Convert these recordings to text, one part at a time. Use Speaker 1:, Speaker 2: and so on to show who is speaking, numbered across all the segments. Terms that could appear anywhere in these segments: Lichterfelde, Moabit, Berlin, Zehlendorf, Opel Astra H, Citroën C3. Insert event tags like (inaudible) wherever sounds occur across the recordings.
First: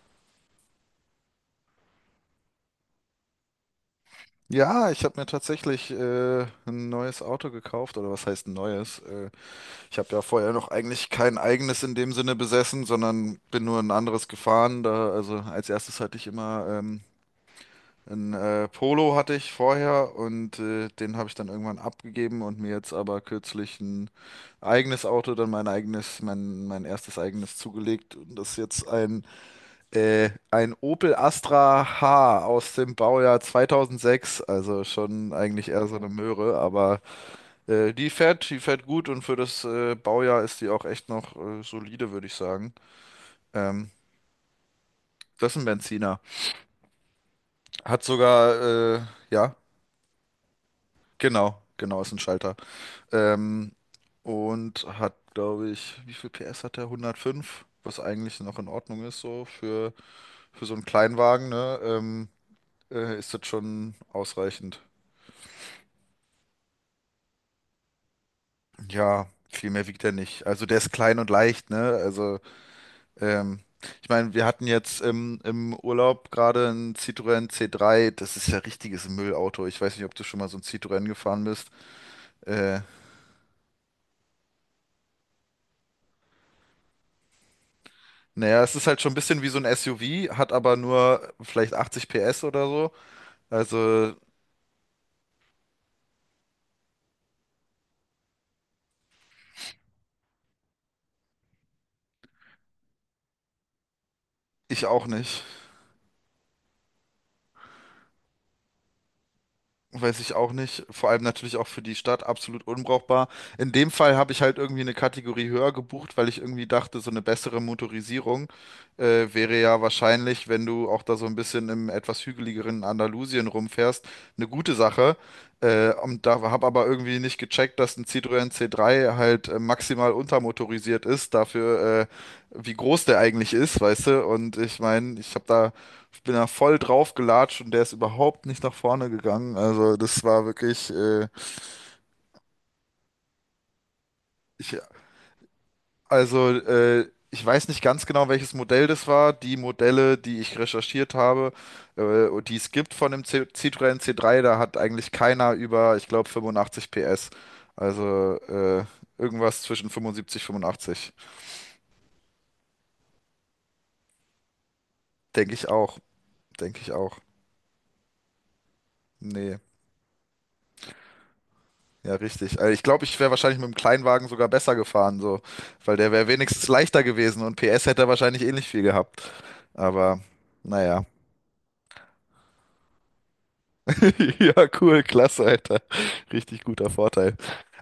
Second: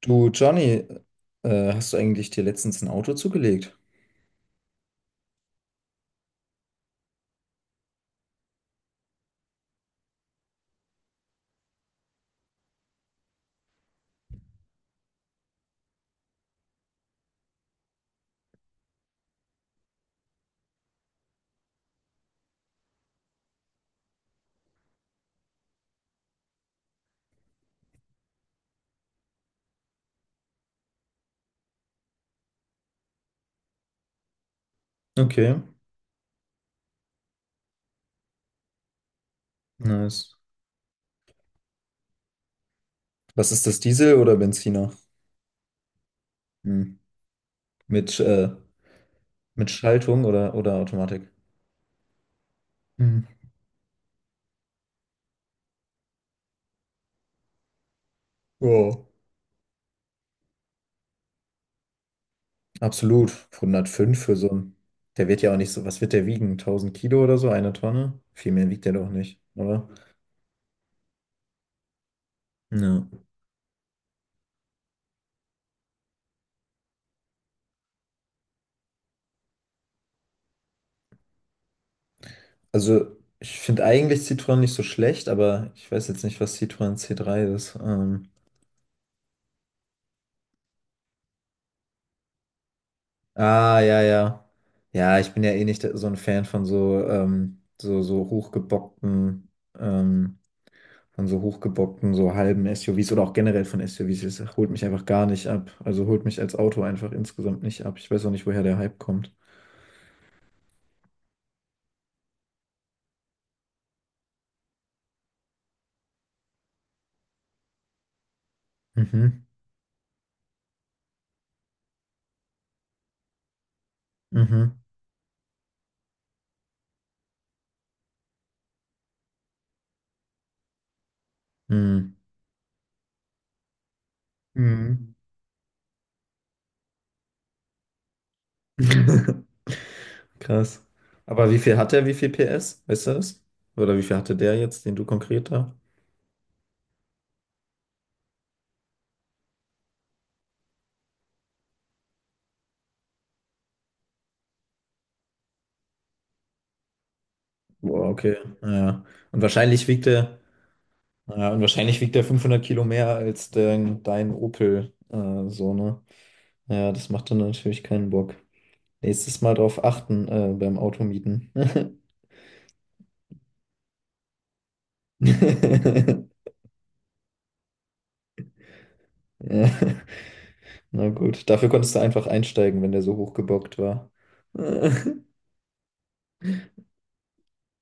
Speaker 1: Du, Johnny, hast du eigentlich dir letztens ein Auto zugelegt?
Speaker 2: Ja, ich habe mir tatsächlich ein neues Auto gekauft, oder was heißt ein neues? Ich habe ja vorher noch eigentlich kein eigenes in dem Sinne besessen, sondern bin nur ein anderes gefahren. Da, also als erstes hatte ich immer ein Polo hatte ich vorher und den habe ich dann irgendwann abgegeben und mir jetzt aber kürzlich ein eigenes Auto, dann mein eigenes, mein erstes eigenes zugelegt. Und das ist jetzt ein Opel Astra H aus dem Baujahr 2006, also schon
Speaker 1: Okay,
Speaker 2: eigentlich eher so eine Möhre, aber die fährt gut und für das
Speaker 1: nice.
Speaker 2: Baujahr ist die auch echt noch solide, würde ich sagen.
Speaker 1: Was ist das,
Speaker 2: Ähm,
Speaker 1: Diesel oder Benziner?
Speaker 2: Das ist ein Benziner.
Speaker 1: Hm.
Speaker 2: Hat
Speaker 1: Mit, äh,
Speaker 2: sogar, ja,
Speaker 1: mit Schaltung oder Automatik?
Speaker 2: genau, genau, ist ein Schalter.
Speaker 1: Hm.
Speaker 2: Ähm, und hat, glaube ich, wie viel PS hat der? 105, was eigentlich noch in Ordnung
Speaker 1: Wow.
Speaker 2: ist, so für so einen Kleinwagen, ne? Ist das
Speaker 1: Absolut.
Speaker 2: schon
Speaker 1: 105 für so ein.
Speaker 2: ausreichend.
Speaker 1: Der wird ja auch nicht so. Was wird der wiegen? 1000 Kilo oder so? Eine Tonne? Viel mehr wiegt der doch
Speaker 2: Ja,
Speaker 1: nicht,
Speaker 2: viel mehr
Speaker 1: oder?
Speaker 2: wiegt er nicht. Also der ist klein und leicht, ne? Also,
Speaker 1: Ja.
Speaker 2: ähm, ich meine, wir hatten jetzt im Urlaub gerade einen Citroën C3. Das ist ja richtiges Müllauto. Ich weiß nicht, ob du schon mal so ein Citroën gefahren bist. Äh,
Speaker 1: Also, ich finde eigentlich Citroën nicht so schlecht, aber ich weiß jetzt nicht, was Citroën C3 ist.
Speaker 2: naja, es ist halt schon ein bisschen wie so ein SUV, hat aber nur vielleicht 80 PS oder so.
Speaker 1: Ah, ja,
Speaker 2: Also
Speaker 1: ja. Ja, ich bin ja eh nicht so ein Fan von so hochgebockten, ähm, von so hochgebockten, so halben SUVs oder auch generell von SUVs. Es holt mich
Speaker 2: ich
Speaker 1: einfach
Speaker 2: auch
Speaker 1: gar
Speaker 2: nicht.
Speaker 1: nicht ab. Also holt mich als Auto einfach insgesamt nicht ab. Ich weiß auch nicht, woher der Hype kommt.
Speaker 2: Weiß ich auch nicht. Vor allem natürlich auch für die Stadt absolut unbrauchbar. In dem Fall habe ich halt irgendwie eine Kategorie höher gebucht, weil ich irgendwie dachte, so eine bessere Motorisierung
Speaker 1: Mhm.
Speaker 2: wäre ja wahrscheinlich, wenn du auch da so ein bisschen im etwas hügeligeren Andalusien rumfährst, eine gute
Speaker 1: Mhm.
Speaker 2: Sache. Und da habe aber irgendwie nicht gecheckt, dass ein Citroën C3 halt maximal untermotorisiert ist, dafür
Speaker 1: Mhm.
Speaker 2: wie groß der eigentlich ist, weißt du? Und ich
Speaker 1: Mhm.
Speaker 2: meine, ich bin da voll drauf gelatscht und der ist überhaupt nicht nach vorne
Speaker 1: (laughs)
Speaker 2: gegangen. Also das war
Speaker 1: Krass.
Speaker 2: wirklich,
Speaker 1: Aber wie viel hat der? Wie viel PS? Weißt du das? Oder wie viel hatte der
Speaker 2: ich,
Speaker 1: jetzt, den du konkret da?
Speaker 2: ich weiß nicht ganz genau, welches Modell das war. Die Modelle, die ich recherchiert habe, und die es gibt von dem C Citroën C3, da hat eigentlich keiner über, ich glaube, 85 PS.
Speaker 1: Boah, okay.
Speaker 2: Also
Speaker 1: Ja. Und
Speaker 2: irgendwas
Speaker 1: wahrscheinlich
Speaker 2: zwischen
Speaker 1: wiegt er.
Speaker 2: 75, 85.
Speaker 1: Ja, und wahrscheinlich wiegt der 500 Kilo mehr als dein Opel,
Speaker 2: Denke ich
Speaker 1: so,
Speaker 2: auch,
Speaker 1: ne?
Speaker 2: denke ich
Speaker 1: Ja, das
Speaker 2: auch.
Speaker 1: macht dann natürlich keinen Bock. Nächstes Mal
Speaker 2: Nee.
Speaker 1: drauf achten, beim Automieten. (laughs)
Speaker 2: Ja, richtig. Also ich glaube, ich wäre wahrscheinlich mit dem Kleinwagen sogar besser gefahren, so, weil der wäre
Speaker 1: (laughs)
Speaker 2: wenigstens leichter gewesen und PS hätte er wahrscheinlich ähnlich viel gehabt.
Speaker 1: Ja,
Speaker 2: Aber naja.
Speaker 1: na gut, dafür konntest du einfach einsteigen, wenn der so hochgebockt war.
Speaker 2: (laughs) Ja, cool,
Speaker 1: (laughs)
Speaker 2: klasse, Alter. Richtig guter Vorteil.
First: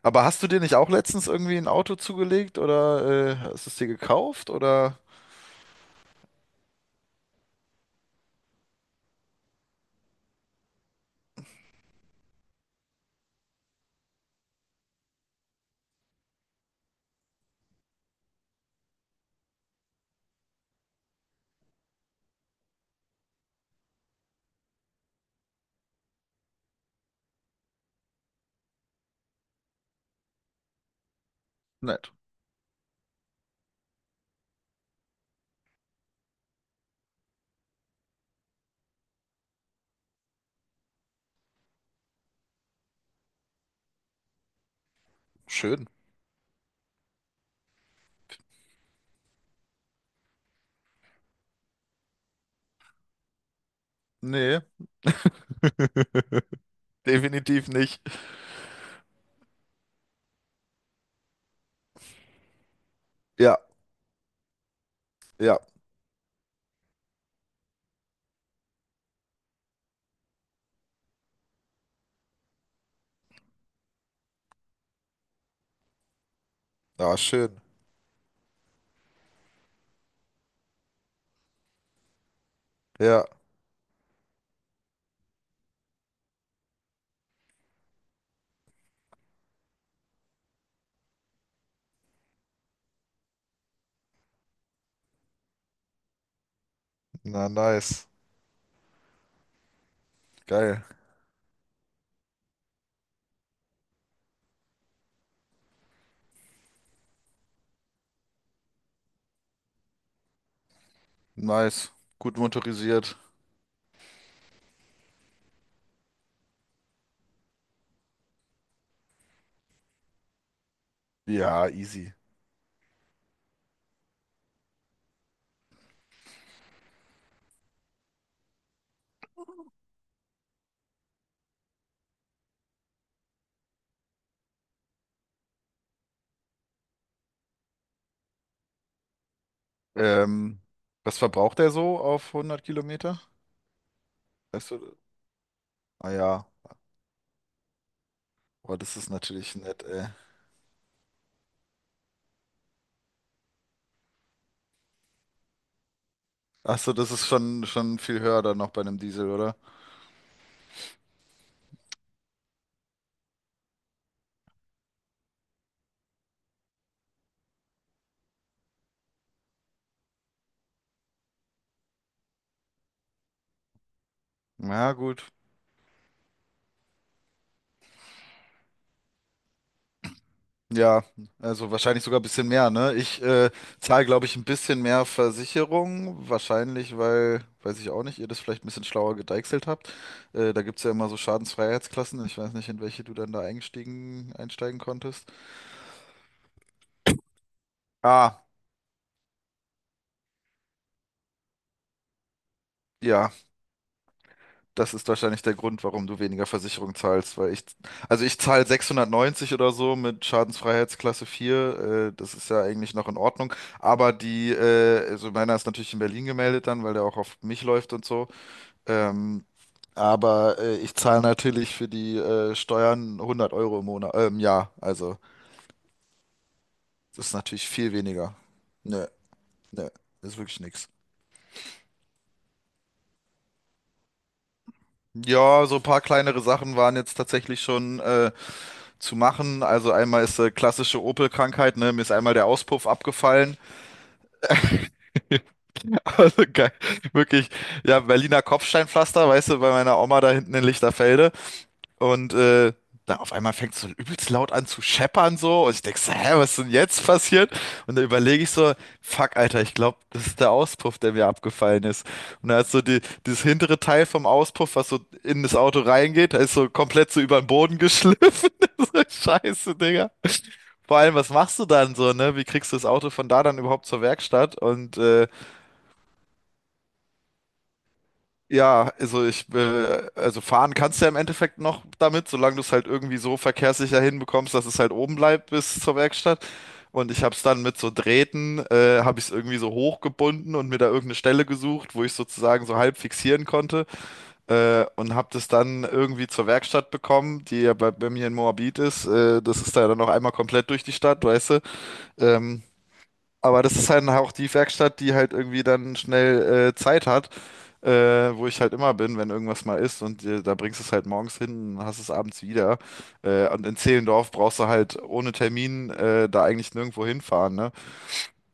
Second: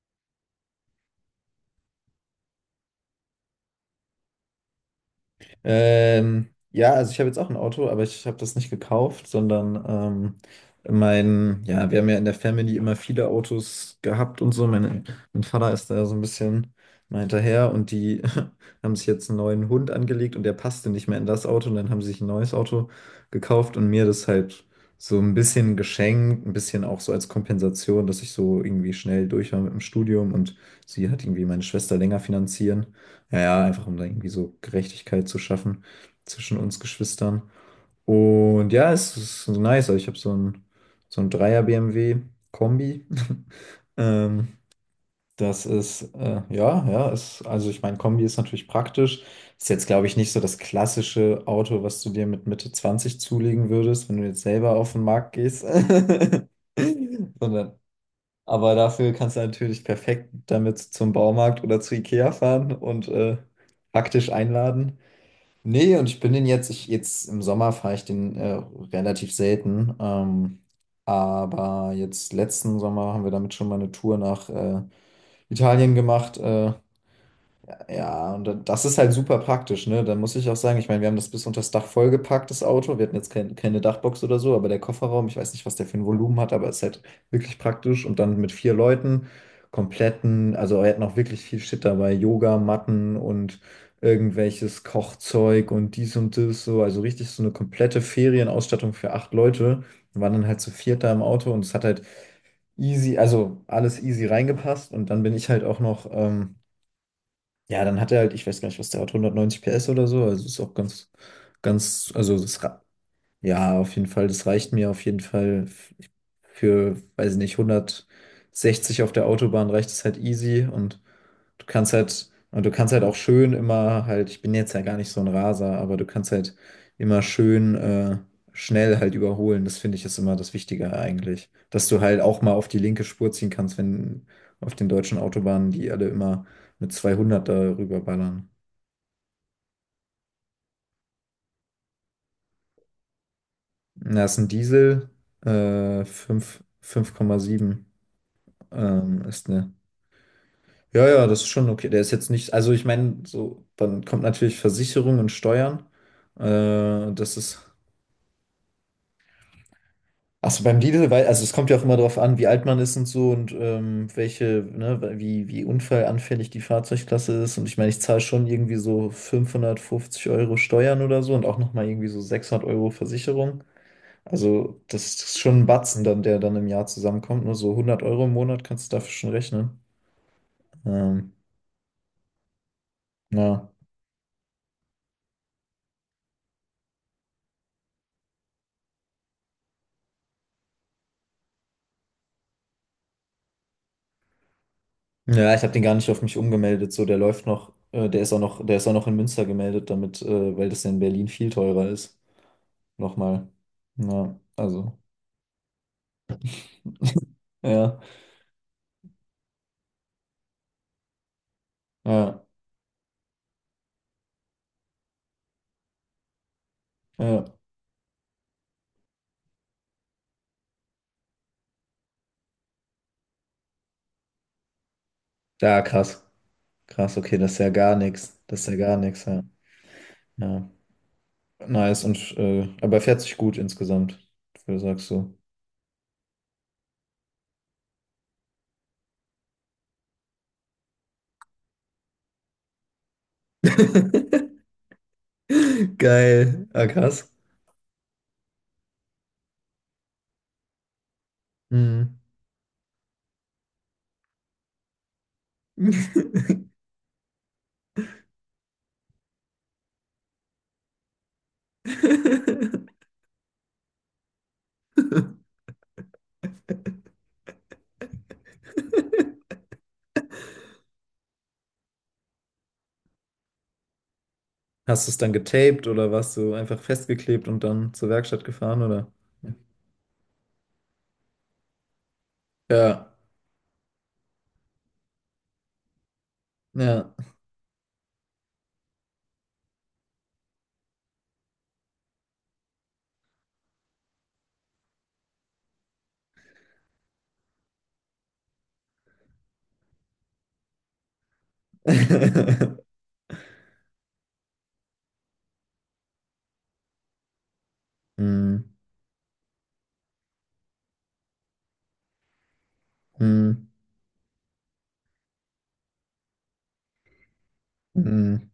Speaker 2: Aber hast du dir nicht auch letztens irgendwie ein Auto zugelegt oder hast du es dir gekauft oder?
Speaker 1: Ja, also ich habe jetzt auch ein Auto, aber ich habe das nicht gekauft, sondern ja, wir haben ja in der Family immer viele Autos gehabt und so. Mein Vater ist da so ein bisschen mal hinterher und die (laughs) haben sich jetzt einen neuen Hund angelegt und der passte nicht mehr in das Auto und dann haben sie sich ein neues Auto gekauft und mir das halt so ein bisschen geschenkt, ein bisschen auch so als Kompensation, dass ich so irgendwie schnell durch war mit dem Studium und sie hat irgendwie meine Schwester
Speaker 2: Nett.
Speaker 1: länger finanzieren. Ja, ja, einfach um da irgendwie so Gerechtigkeit zu schaffen zwischen uns Geschwistern. Und ja, es ist so nice. Also ich habe so ein Dreier-BMW-Kombi. (laughs) Ähm, das
Speaker 2: Schön.
Speaker 1: ist, ja, ja, ist, also ich meine, Kombi ist natürlich praktisch. Ist jetzt, glaube ich, nicht so das klassische Auto, was du dir mit Mitte 20 zulegen würdest, wenn du jetzt
Speaker 2: Nee,
Speaker 1: selber auf den Markt gehst. (laughs)
Speaker 2: (laughs) definitiv
Speaker 1: Sondern
Speaker 2: nicht.
Speaker 1: aber dafür kannst du natürlich perfekt damit zum Baumarkt oder zu Ikea fahren und
Speaker 2: Ja,
Speaker 1: praktisch einladen.
Speaker 2: ja.
Speaker 1: Nee, und ich bin den jetzt, ich, jetzt im Sommer fahre ich den relativ selten. Aber jetzt letzten Sommer haben wir damit schon mal eine Tour nach Italien gemacht.
Speaker 2: Ah, schön.
Speaker 1: Ja, und dann- das ist halt super praktisch, ne? Da muss ich auch sagen, ich meine, wir haben das bis unter das Dach vollgepackt, das Auto. Wir hatten
Speaker 2: Ja.
Speaker 1: jetzt keine Dachbox oder so, aber der Kofferraum, ich weiß nicht, was der für ein Volumen hat, aber ist halt wirklich praktisch. Und dann mit vier Leuten, kompletten, also wir hatten auch wirklich viel Shit dabei, Yoga, Matten und irgendwelches Kochzeug und dies und das, so. Also richtig so
Speaker 2: Na,
Speaker 1: eine komplette
Speaker 2: nice.
Speaker 1: Ferienausstattung für acht Leute. Wir waren dann halt zu
Speaker 2: Geil.
Speaker 1: viert da im Auto und es hat halt easy, also alles easy reingepasst. Und dann bin ich halt auch noch. Ja, dann hat er halt, ich weiß gar nicht, was der hat, 190 PS oder so. Also ist auch
Speaker 2: Nice. Gut
Speaker 1: also das Ra-
Speaker 2: motorisiert.
Speaker 1: ja, auf jeden Fall. Das reicht mir auf jeden Fall f- für, weiß ich nicht, 160 auf der Autobahn reicht es halt easy und du
Speaker 2: Ja,
Speaker 1: kannst
Speaker 2: easy.
Speaker 1: halt, und du kannst halt auch schön immer halt, ich bin jetzt ja gar nicht so ein Raser, aber du kannst halt immer schön schnell halt überholen. Das finde ich ist immer das Wichtige eigentlich. Dass du halt auch mal auf die linke Spur ziehen kannst, wenn auf den deutschen Autobahnen die alle immer mit 200 da rüberballern.
Speaker 2: Ähm, Was verbraucht er so auf 100 Kilometer?
Speaker 1: Na, ist ein
Speaker 2: Weißt du?
Speaker 1: Diesel,
Speaker 2: Ah ja,
Speaker 1: 5,7.
Speaker 2: boah, das ist
Speaker 1: Ist
Speaker 2: natürlich
Speaker 1: ne.
Speaker 2: nett, ey.
Speaker 1: Ja, ja, das ist schon okay. Der ist jetzt nicht, also ich meine, so, dann kommt natürlich Versicherung und Steuern.
Speaker 2: Ach so, das
Speaker 1: Äh,
Speaker 2: ist
Speaker 1: das ist.
Speaker 2: schon viel höher dann noch bei einem Diesel, oder?
Speaker 1: Achso, beim Lidl, weil, also es kommt ja auch immer darauf an, wie alt man ist und so und welche, ne, wie unfallanfällig die Fahrzeugklasse ist. Und ich meine, ich zahle schon irgendwie so 550€ Steuern oder so und auch nochmal irgendwie so 600€ Versicherung. Also
Speaker 2: Na
Speaker 1: das
Speaker 2: gut.
Speaker 1: ist schon ein Batzen dann, der dann im Jahr zusammenkommt. Nur so 100€ im Monat kannst du dafür schon rechnen.
Speaker 2: Ja,
Speaker 1: Ähm,
Speaker 2: also wahrscheinlich sogar ein bisschen mehr, ne? Ich
Speaker 1: ja.
Speaker 2: zahle, glaube ich, ein bisschen mehr Versicherung. Wahrscheinlich, weil, weiß ich auch nicht, ihr das vielleicht ein bisschen schlauer gedeichselt habt. Da gibt es ja immer so Schadensfreiheitsklassen. Ich weiß nicht, in welche du dann da einsteigen konntest.
Speaker 1: Ja, ich habe den gar nicht auf mich umgemeldet. So, der läuft noch, der ist auch
Speaker 2: Ah,
Speaker 1: noch, der ist auch noch in Münster gemeldet, damit, weil das ja in Berlin viel teurer ist.
Speaker 2: ja.
Speaker 1: Nochmal. Ja,
Speaker 2: Das
Speaker 1: also.
Speaker 2: ist wahrscheinlich der Grund, warum du weniger Versicherung zahlst, weil ich,
Speaker 1: Ja,
Speaker 2: also ich zahle 690 oder so mit Schadensfreiheitsklasse 4. Das
Speaker 1: ja,
Speaker 2: ist ja eigentlich noch in Ordnung, aber also meiner ist natürlich in Berlin gemeldet dann, weil der auch auf
Speaker 1: ja.
Speaker 2: mich läuft und so, ähm, ich zahle natürlich für die Steuern 100 € im Monat, im Jahr, also
Speaker 1: Ja, krass. Krass,
Speaker 2: das ist
Speaker 1: okay, das ist
Speaker 2: natürlich
Speaker 1: ja
Speaker 2: viel
Speaker 1: gar
Speaker 2: weniger.
Speaker 1: nichts. Das ist ja gar
Speaker 2: Nö,
Speaker 1: nichts, ja.
Speaker 2: nö, ist wirklich
Speaker 1: Ja.
Speaker 2: nix.
Speaker 1: Nice und aber er fährt sich gut insgesamt, für- sagst du.
Speaker 2: Ja, so ein paar kleinere Sachen waren jetzt tatsächlich schon, zu machen. Also einmal ist klassische Opel-Krankheit, ne? Mir ist einmal der Auspuff abgefallen.
Speaker 1: (laughs)
Speaker 2: (laughs) Also
Speaker 1: Geil.
Speaker 2: geil,
Speaker 1: Ah, krass.
Speaker 2: wirklich, ja, Berliner Kopfsteinpflaster, weißt du, bei meiner Oma da hinten in Lichterfelde.
Speaker 1: Mhm.
Speaker 2: Und dann auf einmal fängt es so übelst laut an zu scheppern so. Und ich denk so, hä, was ist denn jetzt passiert? Und dann überlege ich so, fuck, Alter, ich glaube, das ist der Auspuff, der mir abgefallen ist. Und da ist so
Speaker 1: (laughs)
Speaker 2: dieses hintere Teil vom Auspuff, was so in das Auto reingeht, da ist so komplett so über den Boden geschliffen. (laughs) So, Scheiße, Digga. Vor allem, was machst du dann so, ne? Wie kriegst du das Auto von da dann überhaupt zur Werkstatt?
Speaker 1: Hast du es dann getaped oder warst du einfach festgeklebt und dann zur Werkstatt gefahren
Speaker 2: Ja,
Speaker 1: oder?
Speaker 2: also fahren kannst du ja im Endeffekt noch damit, solange du es halt
Speaker 1: Ja,
Speaker 2: irgendwie so verkehrssicher hinbekommst, dass es halt oben bleibt bis zur Werkstatt.
Speaker 1: ja.
Speaker 2: Und ich habe es dann mit so Drähten, habe ich es irgendwie so hochgebunden und mir da irgendeine Stelle gesucht, wo ich sozusagen so halb fixieren konnte. Und habe das dann irgendwie zur Werkstatt bekommen, die ja bei mir in Moabit ist. Das ist da ja dann noch einmal komplett durch die Stadt, weißt du. Ähm,
Speaker 1: (laughs)
Speaker 2: aber das ist halt auch die Werkstatt, die halt irgendwie dann schnell Zeit hat wo ich
Speaker 1: Hm,
Speaker 2: halt immer bin, wenn irgendwas mal ist und da bringst du es halt morgens hin und hast es abends wieder. Und
Speaker 1: hm,
Speaker 2: in Zehlendorf brauchst du halt ohne Termin da eigentlich nirgendwo hinfahren, ne?
Speaker 1: hm.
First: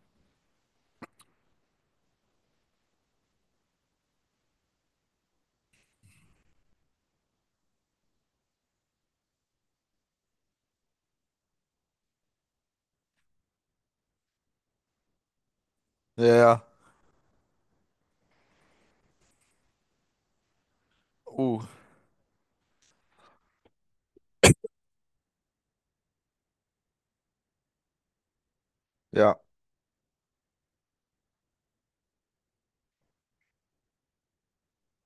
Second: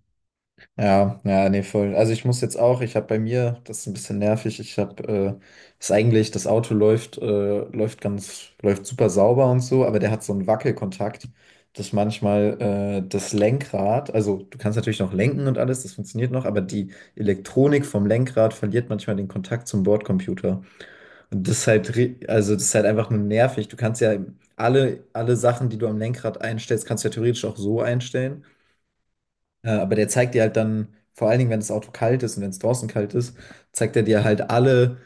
Speaker 1: Ja, ja, nee, voll. Also ich muss jetzt auch, ich habe bei mir, das ist ein bisschen nervig, ich habe, ist eigentlich, das Auto läuft, läuft super sauber und so, aber der hat so einen Wackelkontakt, dass manchmal, das Lenkrad, also du kannst natürlich noch lenken und alles, das
Speaker 2: Ja,
Speaker 1: funktioniert noch, aber
Speaker 2: ja.
Speaker 1: die Elektronik vom Lenkrad verliert manchmal den Kontakt zum Bordcomputer. Und das
Speaker 2: uh,
Speaker 1: ist halt, ri- also das ist halt einfach nur nervig. Du kannst ja alle Sachen, die du am Lenkrad einstellst, kannst du ja theoretisch auch so einstellen.
Speaker 2: ja,
Speaker 1: Aber der zeigt dir halt dann, vor allen Dingen, wenn das Auto kalt ist und wenn es draußen kalt ist, zeigt er dir halt alle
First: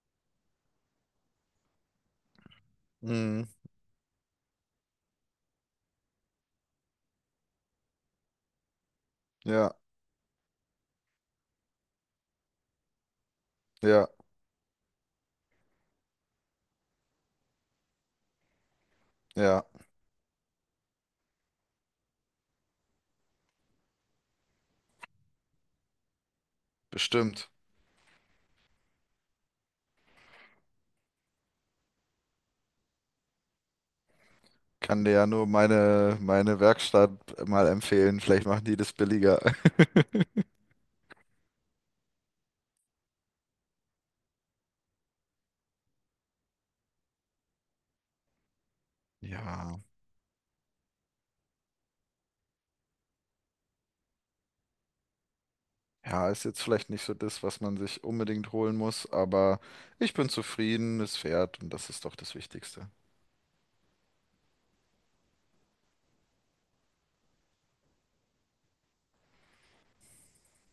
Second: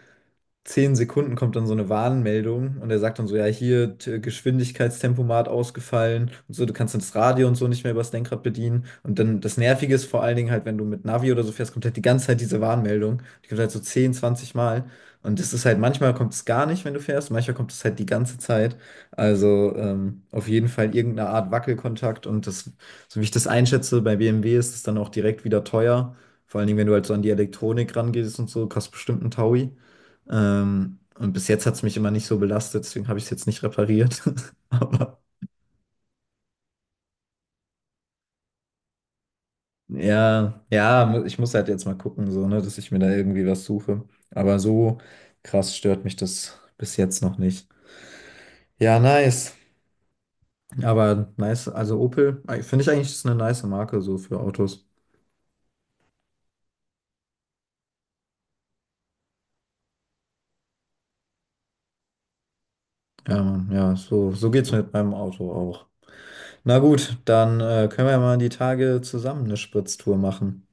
Speaker 1: 10 Sekunden kommt dann so eine Warnmeldung und er sagt dann so, ja,
Speaker 2: mhm,
Speaker 1: hier t- Geschwindigkeitstempomat ausgefallen und so, du kannst dann das Radio und so nicht mehr übers Lenkrad bedienen. Und dann das
Speaker 2: ja,
Speaker 1: Nervige ist vor allen Dingen halt, wenn du mit Navi oder so fährst, kommt halt die ganze Zeit diese Warnmeldung. Die kommt halt so
Speaker 2: ja,
Speaker 1: 10, 20 Mal. Und das ist halt, manchmal kommt es gar nicht, wenn du fährst, manchmal kommt es halt die ganze Zeit.
Speaker 2: ja,
Speaker 1: Also auf jeden Fall irgendeine Art Wackelkontakt. Und das, so wie ich das einschätze, bei BMW ist es dann auch direkt wieder teuer. Vor allen Dingen, wenn du halt so an die
Speaker 2: bestimmt.
Speaker 1: Elektronik rangehst und so, kostet bestimmt ein Taui. Und bis jetzt hat es mich immer nicht so belastet, deswegen habe ich es jetzt nicht repariert. (laughs)
Speaker 2: Kann dir
Speaker 1: Aber
Speaker 2: ja nur meine Werkstatt mal empfehlen. Vielleicht machen die das billiger. (laughs)
Speaker 1: ja, ja, mu- ich muss halt jetzt mal gucken, so, ne, dass ich mir da irgendwie was suche. Aber so krass stört mich das bis jetzt noch nicht. Ja, nice.
Speaker 2: Ja,
Speaker 1: Aber nice, also Opel, finde ich eigentlich, ist eine nice Marke so für Autos.
Speaker 2: ja, ist jetzt vielleicht nicht so das, was man sich unbedingt holen muss, aber ich bin zufrieden, es fährt und das ist doch das Wichtigste.
Speaker 1: Ja, Mann, ja, so, so geht's mit meinem Auto auch. Na gut, dann können wir ja mal die Tage zusammen eine Spritztour machen.